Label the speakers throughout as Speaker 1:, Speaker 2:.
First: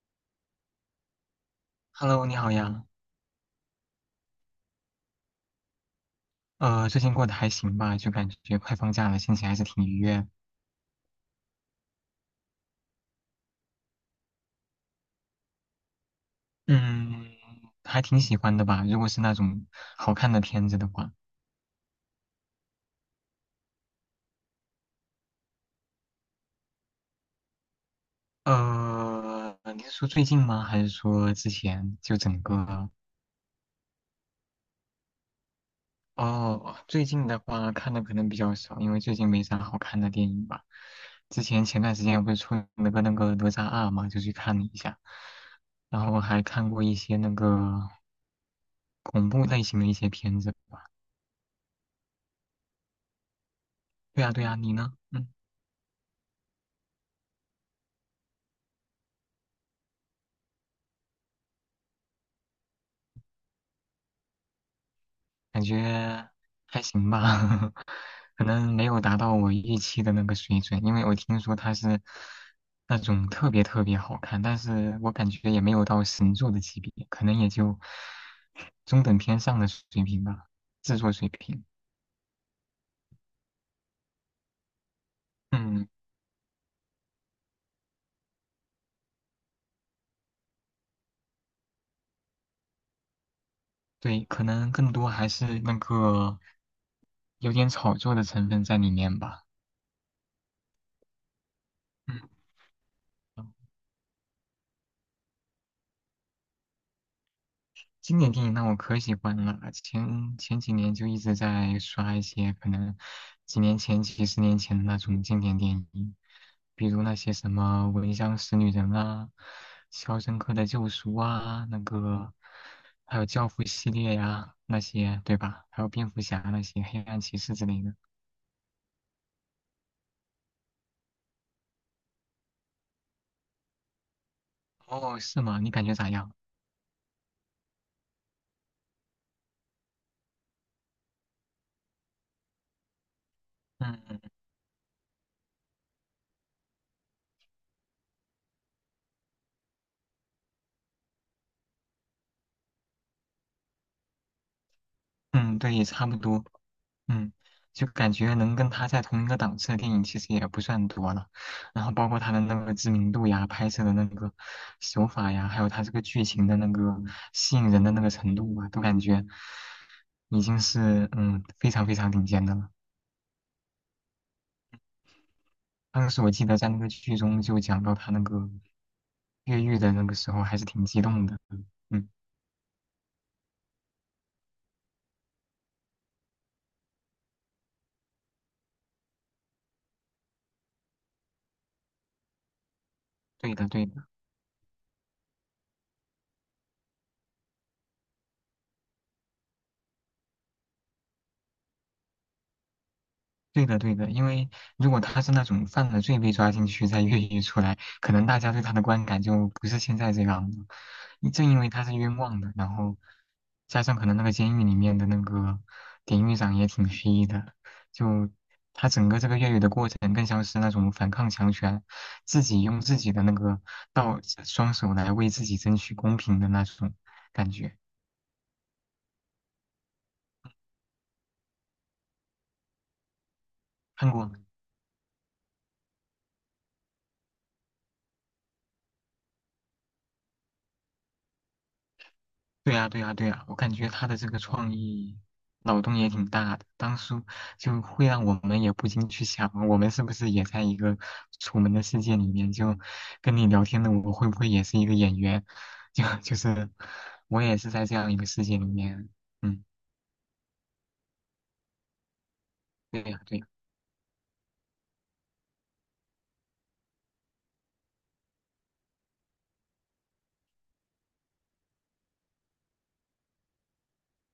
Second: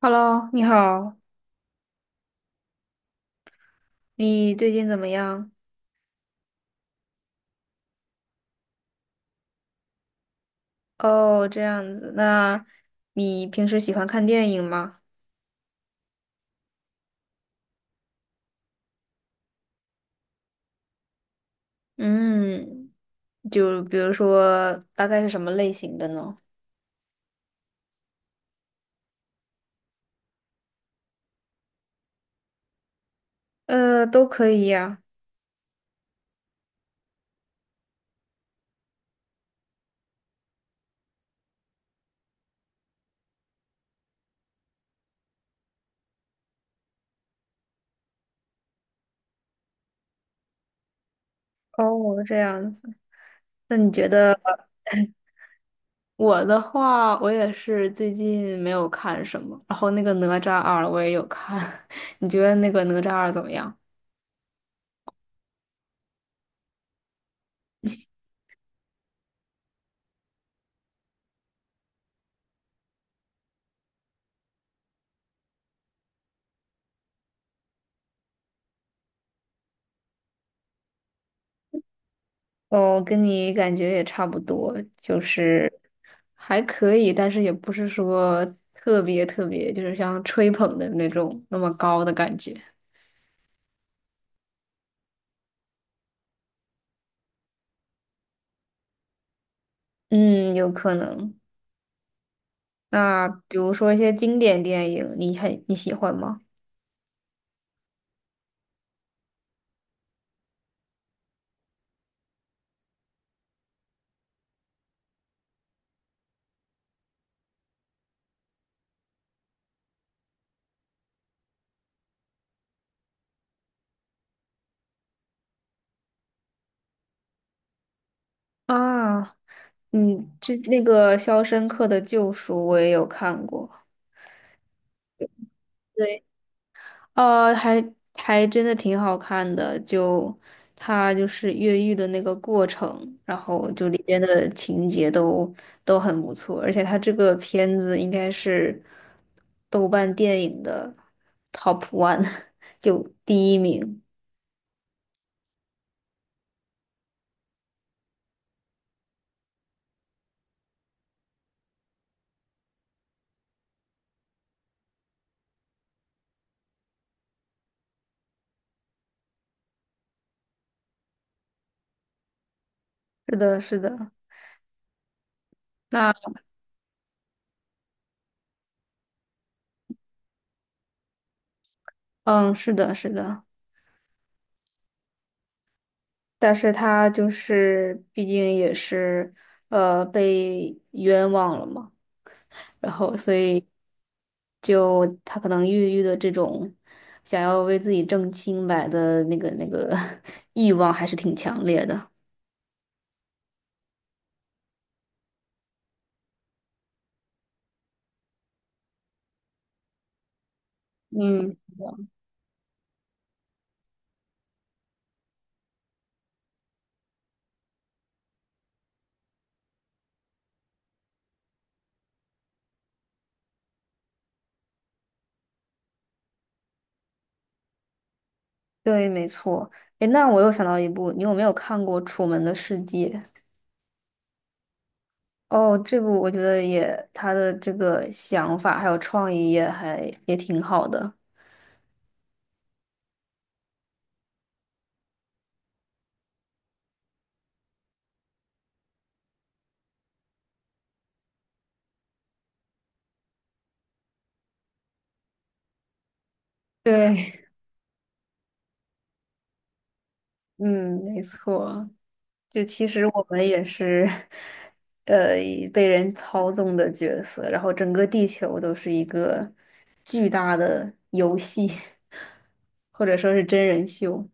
Speaker 1: Hello，你好，
Speaker 2: Hello，你好呀。
Speaker 1: 你最近怎么样？
Speaker 2: 最近过得还行吧，就感觉快放假了，心情还是挺愉悦。
Speaker 1: 哦，这样子，那你平时喜欢看电影吗？
Speaker 2: 嗯，还挺喜欢的吧。如果是那种好看的片子的话，
Speaker 1: 嗯，就比如说，大概是什么类型的呢？
Speaker 2: 你是说最近吗？还是说之前就整个？
Speaker 1: 都可以呀。
Speaker 2: 哦，最近的话看的可能比较少，因为最近没啥好看的电影吧。之前前段时间不是出了个那个哪吒二嘛，就去看了一下，然后还看过一些那个恐怖类型的一些片子。
Speaker 1: 哦，这样子，那你觉
Speaker 2: 对呀，
Speaker 1: 得
Speaker 2: 对呀，你呢？嗯。
Speaker 1: 我的话，我也是最近没有看什么，然后那个《哪吒二》我也有看，你觉得那个《哪吒二》怎么样？
Speaker 2: 感觉还行吧，可能没有达到我预期的那个水准，因为我听说它是那种特别特别好看，但是我感觉也没有到神作的级别，可能也就中等偏上的水平吧，制作水平。
Speaker 1: 哦，跟你感觉也差不多，就是
Speaker 2: 嗯，
Speaker 1: 还可以，但是也不是说特别特别，就是像吹捧的那种那么高的感觉。
Speaker 2: 对，可能更多还是那个有点炒作的成分在里面吧。
Speaker 1: 嗯，有可能。
Speaker 2: 嗯。
Speaker 1: 那比如说一些经典电影，你喜欢吗？
Speaker 2: 经典电影那我可喜欢了，前几年就一直在刷一些可能几年前、几十年前的那种经典电影，比如那些什么《闻香识女人》啊，《肖申克的救赎》啊，那个还有《教父》系列呀、那些对吧？还有蝙蝠侠那些、黑暗骑士之类的。
Speaker 1: 啊，嗯，这那个《肖申克的救赎》我也有看过。
Speaker 2: 哦，是吗？你感觉咋
Speaker 1: 对。
Speaker 2: 样？
Speaker 1: 呃，还还真的挺好看的，就他就是越狱的那个过程，然后就里边
Speaker 2: 嗯
Speaker 1: 的情节都很不错，而且他这个片子应该是豆瓣电影的 top one,就第一名。
Speaker 2: 嗯，对，差不多。嗯，就感觉能跟他在同一个档次的电影其实也不算多了，然后包括他的那个知名度呀、拍摄的那个手法呀，还有他这个剧情的那个吸引人的那个程度啊，都感觉已经是非常非常顶尖的了。
Speaker 1: 是的，是的，
Speaker 2: 当
Speaker 1: 那
Speaker 2: 时我记得在那个剧中就讲到他那个越狱的那个时候，还是挺激动的。嗯，
Speaker 1: 嗯，是的，是的，但是他就是毕竟也是被冤枉了嘛。然后所
Speaker 2: 对
Speaker 1: 以
Speaker 2: 的对的。
Speaker 1: 就他可能抑郁的这种想要为自己挣清白的那个 欲望还是挺强烈的。
Speaker 2: 对的，对的，因为如果他是那种犯了罪被抓进去再越狱出来，可能大家对他的观感就不是现在这样了。你正
Speaker 1: 嗯，
Speaker 2: 因为他是冤枉的，然后加上可能那个监狱里面的那个典狱长也挺黑的，就他整个这个越狱的过程更像是那种反抗强权，自己用自己的那个道双手来为自己争取公平的那种感觉。
Speaker 1: 对，没错。诶，那我又想到一部，你有没有看过《楚门的世界》？
Speaker 2: 看过吗？
Speaker 1: 哦，这部我觉得也他的这个想法还有创意也还也挺好的。
Speaker 2: 对呀，对呀，对呀，我感觉他的这个创意脑洞也挺大的，当初就会让我们也不禁去想，我们是不是也在一个楚门的世界里面？就跟你聊天的我会不会也是一个演员？就是
Speaker 1: 对，
Speaker 2: 我也是在这样一个世界里面。嗯，
Speaker 1: 嗯，没错。就其
Speaker 2: 对
Speaker 1: 实
Speaker 2: 呀，
Speaker 1: 我
Speaker 2: 对
Speaker 1: 们
Speaker 2: 呀，
Speaker 1: 也是，呃，被人操纵的角色，然后整个地球都是一个巨大的游戏，或者说是真人秀。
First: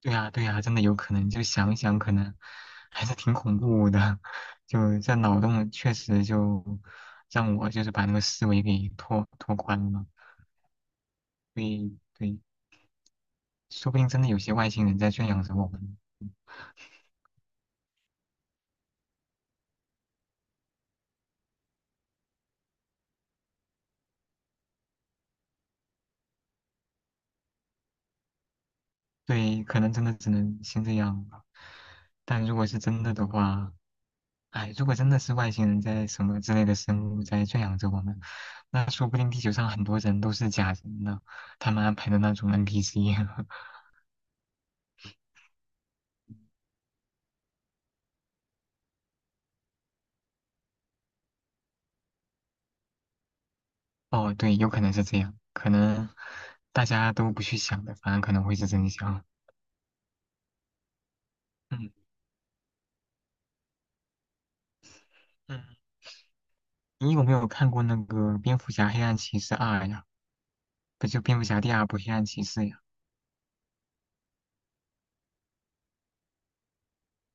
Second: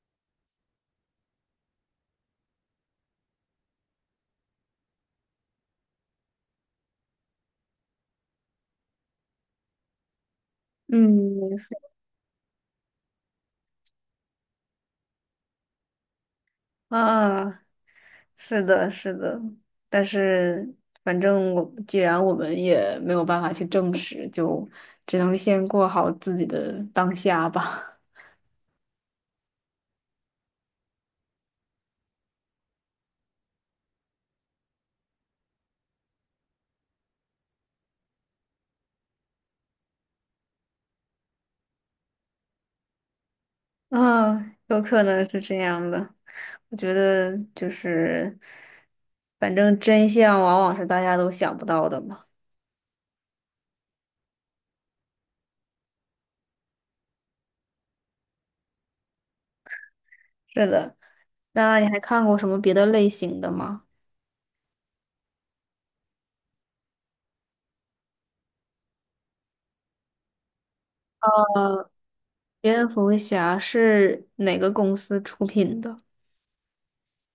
Speaker 2: 对呀，对呀，真的有可能。就想一想，可能还是挺恐怖的。就这脑洞确实就让我就是把那个思维给拓宽了。
Speaker 1: 嗯，没错。
Speaker 2: 对对。说不定真的有些外星人在圈养着我们。
Speaker 1: 啊，是的，是的，但是反正我既然我们也没有办法去证实，就只能先过好自己的当下吧。
Speaker 2: 对，可能真的只能先这样吧。但如果是真的的话，哎，如果真的是外星人在什么之类的生物在圈养着我们，那说不定地球上很多人都是假人呢，他们安排的那种 NPC。
Speaker 1: 啊，有可能是这样的。我觉得就是，反正真相往往是大家都想不到的嘛。
Speaker 2: 哦，对，有可能是这样，可能大家都不去想的，反而可能会是真相。
Speaker 1: 是的，那你
Speaker 2: 嗯
Speaker 1: 还看过什么别的类型的吗？
Speaker 2: 嗯，你有没有看过那个《蝙蝠侠：黑暗骑士二》呀？不就蝙蝠侠第二
Speaker 1: 呃，
Speaker 2: 部《黑暗骑士》呀？
Speaker 1: 蝙蝠侠是哪个公司出品的？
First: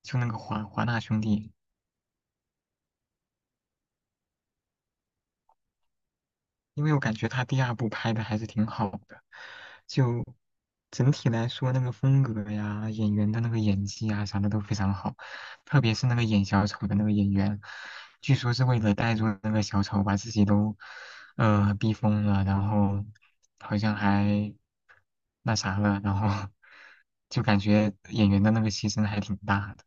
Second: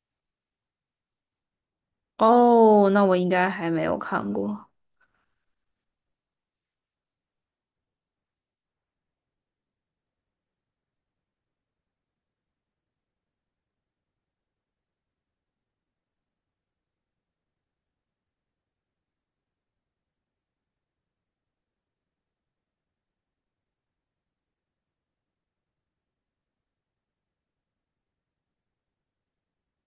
Speaker 2: 就那个华纳兄弟，
Speaker 1: 哦，那我应该还没有看过。
Speaker 2: 因为我感觉他第二部拍的还是挺好的，就整体来说那个风格呀、演员的那个演技啊啥的都非常好，特别是那个演小丑的那个演员，据说是为了带入那个小丑把自己都逼疯了，然后好像还那啥了，然后就感觉演员的那个牺牲还挺大的，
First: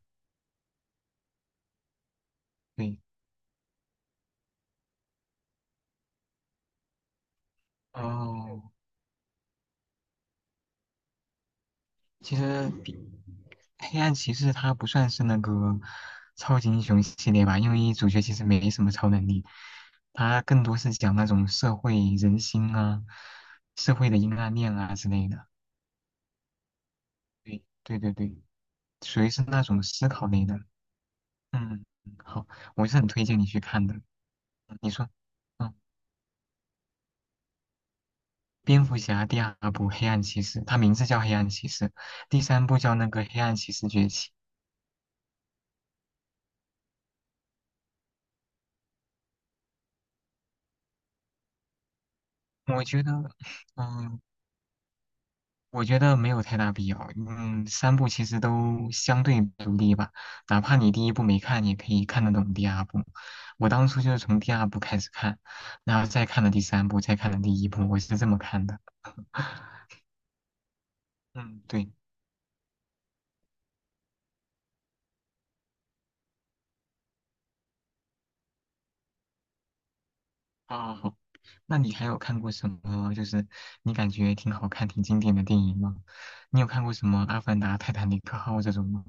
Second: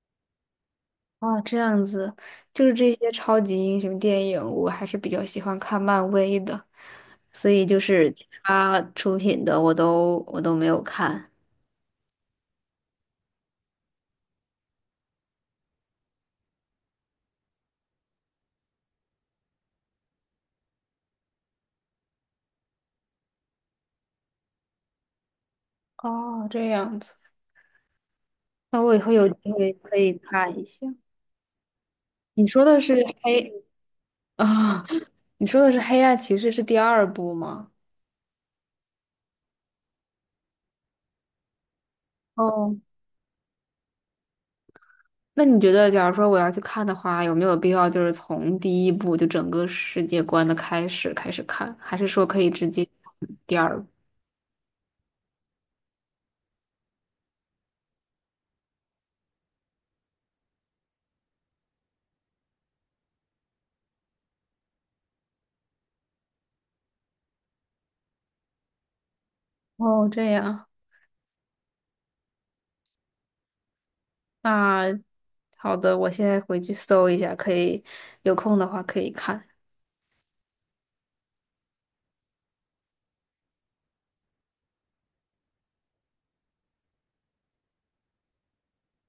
Speaker 1: 哦，这样子，就是这
Speaker 2: 对。
Speaker 1: 些超级英雄电影，我还是比较喜欢看漫威的，所以就是
Speaker 2: 哦，
Speaker 1: 他出品的我都没有看。
Speaker 2: 其实比黑暗骑士它不算是那个超级英雄系列吧，因为主角其实没什么超能力，它更多是讲那种社会人心啊、社会的阴暗面啊之类的。
Speaker 1: 哦，这样子，
Speaker 2: 对对对对，
Speaker 1: 那我以后
Speaker 2: 属
Speaker 1: 有
Speaker 2: 于
Speaker 1: 嗯
Speaker 2: 是
Speaker 1: 机
Speaker 2: 那
Speaker 1: 会
Speaker 2: 种
Speaker 1: 可
Speaker 2: 思
Speaker 1: 以
Speaker 2: 考类
Speaker 1: 看
Speaker 2: 的。
Speaker 1: 一下。
Speaker 2: 嗯，好，
Speaker 1: 你说的
Speaker 2: 我
Speaker 1: 是
Speaker 2: 是很推荐你
Speaker 1: 黑
Speaker 2: 去看的。
Speaker 1: 啊？
Speaker 2: 你说，
Speaker 1: 你说的
Speaker 2: 嗯，
Speaker 1: 是《黑暗骑士》是第二部吗？
Speaker 2: 蝙蝠侠第二部《黑暗骑士》，它名字叫《黑暗骑士》，第三
Speaker 1: 哦，
Speaker 2: 部叫那个《黑暗骑士崛起》。
Speaker 1: 那你觉得，假如说我要去看的话，有没有必要就是从第一部就整个世界观的开始看，还是说可以直
Speaker 2: 我
Speaker 1: 接
Speaker 2: 觉得，
Speaker 1: 第二部？
Speaker 2: 嗯，我觉得没有太大必要。嗯，三部其实都相对独立吧，哪怕你第一部没看，也可以看得懂第二部。我当初就是从第二部开始看，然后再看了第三部，再看了第一部，我是这么看的。
Speaker 1: 哦，这样，
Speaker 2: 嗯，对。
Speaker 1: 那好的，我现在回去搜一下，可以有空的话可以看。
Speaker 2: 啊，好。那你还有看过什么？就是你感觉挺好看、挺经典的电影吗？你有看过什么《阿凡达》《泰坦尼克号》这种吗？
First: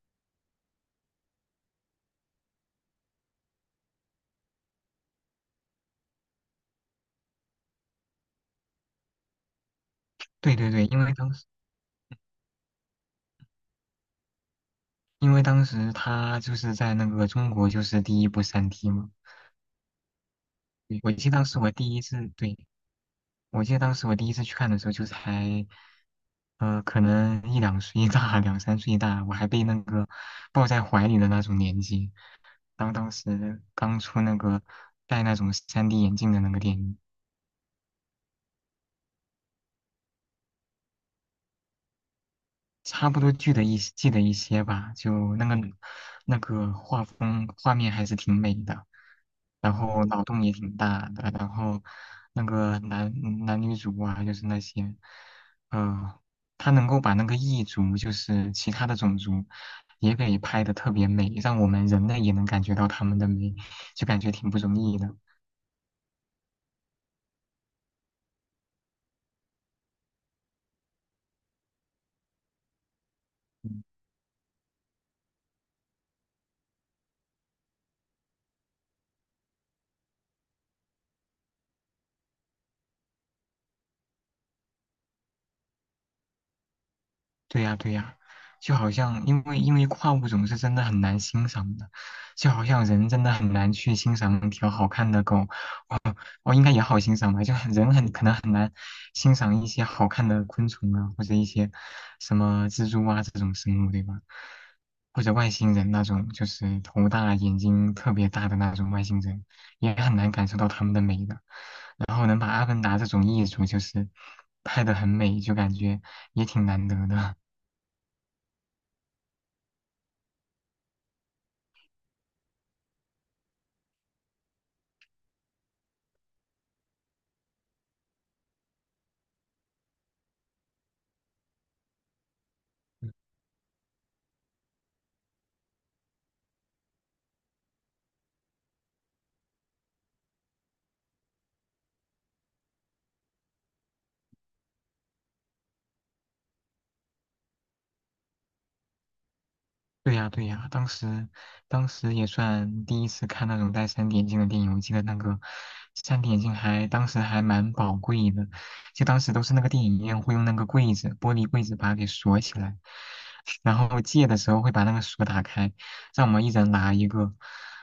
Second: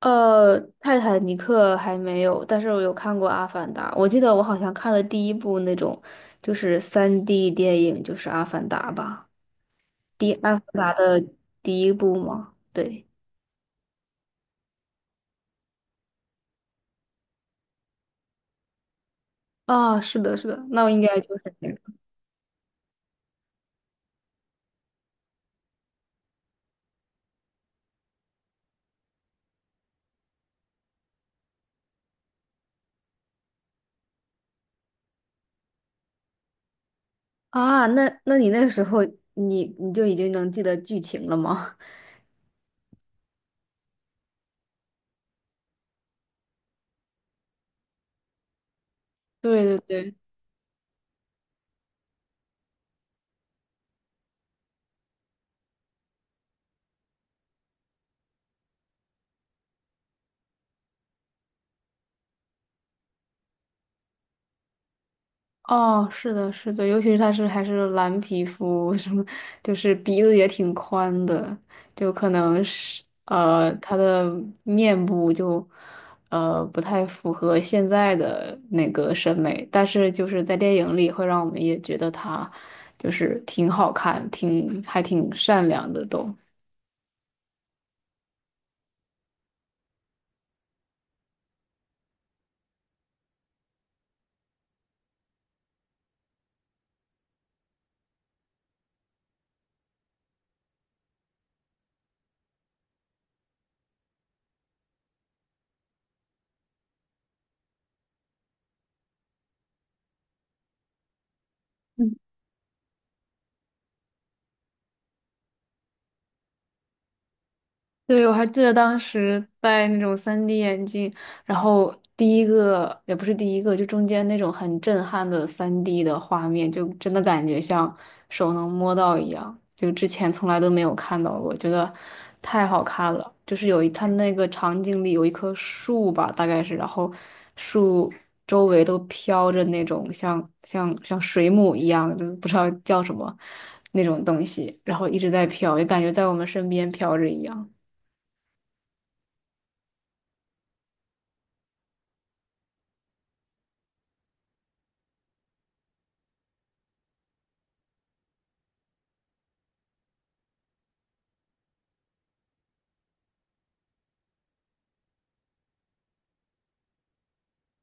Speaker 1: 泰坦尼克还没有，但是我有看过《阿凡达》。我记得我好像看了第一部那种就是三 d 电影，就是《阿凡达》吧？第《阿
Speaker 2: 对
Speaker 1: 凡
Speaker 2: 对对，
Speaker 1: 达》
Speaker 2: 因为当
Speaker 1: 的
Speaker 2: 时
Speaker 1: 第一部吗？对，
Speaker 2: 因为当时他就是在那个中国就是第一部三 d 嘛，
Speaker 1: 啊，是的，是的，那我应
Speaker 2: 对我
Speaker 1: 该
Speaker 2: 记得
Speaker 1: 就
Speaker 2: 当
Speaker 1: 是
Speaker 2: 时
Speaker 1: 这
Speaker 2: 我
Speaker 1: 个
Speaker 2: 第一次，对，我记得当时我第一次去看的时候，就才，呃，可能一两岁大，两三岁大，我还被那个抱在怀里的那种年纪，当时刚出那个戴那种 3D 眼镜的那个电影，
Speaker 1: 啊。那你那个时候你就已经能记得剧情了吗？
Speaker 2: 差不多记得一些吧，就那个那个画风画面还是挺美的，
Speaker 1: 对
Speaker 2: 然
Speaker 1: 对
Speaker 2: 后
Speaker 1: 对，
Speaker 2: 脑洞也挺大的，然后那个男女主啊，就是那些，呃，他能够把那个异族，就是其他的种族，也给拍的特别美，让我们人类也能感觉到他们的美，就感觉挺不容易的。
Speaker 1: 哦，是的，是的，尤其是他是还是蓝皮肤，什么就是鼻子也挺宽的，就可能是他的面部就不太符合现在的那个审美，但是就是在电影里会让我们也觉得他就是挺好看，挺还挺善良的都。
Speaker 2: 对呀，对呀，就好像因为跨物种是真的很难欣赏的，就好像人真的很难去欣赏一条好看的狗，哦，应该也好欣赏吧，就很人很可能很难欣赏一些好看的昆虫啊，或者一些什么蜘蛛啊这种生物，对吧？或者外星人那种，就是头大眼睛特别大的那种外星人，也很难感受到他们的美的。然后能把《阿凡达》这种艺术就是拍的很美，就感觉也挺难得的。
Speaker 1: 对，我还记得当时戴那种 3D 眼镜，然后第一个也不是第一个，就中间那种很震撼的 3D 的画面，就真的感觉像手能摸到一样，就之前从来都没有看到过，觉得太好看了。就是有一，它那个场景里有一棵树吧，大概是，然后树周围都飘着那种像水母一样，就是不知道叫什么那种东西，然后一直在飘，就感觉在我们身边飘着一样。
Speaker 2: 对呀，对呀，当时，当时也算第一次看那种带三 d 眼镜的电影。我记得那个三 d 眼镜还当时还蛮宝贵的，就当时都是那个电影院会用那个柜子，玻璃柜子把它给锁起来，然后借的时候会把那个锁打开，让我们一人拿一个，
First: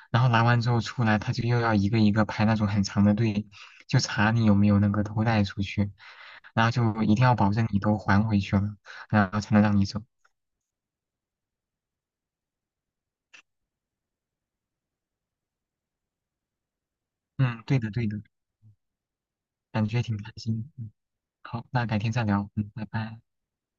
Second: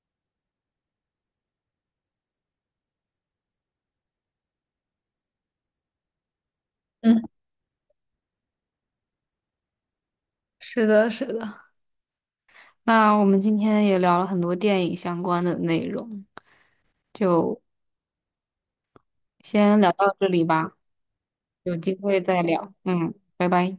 Speaker 2: 然后拿完之后出来，他就又要一个一个排那种很长的队，就查你有没有那个偷带出去，然后就一
Speaker 1: 嗯，
Speaker 2: 定要保证你都还回去了，然后才能让你走。
Speaker 1: 是的，是的。那我们今天也聊了很多电影相关的内容，就
Speaker 2: 嗯，对的，对的。
Speaker 1: 先
Speaker 2: 感
Speaker 1: 聊
Speaker 2: 觉
Speaker 1: 到
Speaker 2: 挺
Speaker 1: 这
Speaker 2: 开
Speaker 1: 里
Speaker 2: 心。
Speaker 1: 吧，
Speaker 2: 嗯，好，
Speaker 1: 有
Speaker 2: 那
Speaker 1: 机
Speaker 2: 改天
Speaker 1: 会
Speaker 2: 再
Speaker 1: 再
Speaker 2: 聊。嗯，
Speaker 1: 聊。
Speaker 2: 拜
Speaker 1: 嗯，
Speaker 2: 拜。
Speaker 1: 拜拜。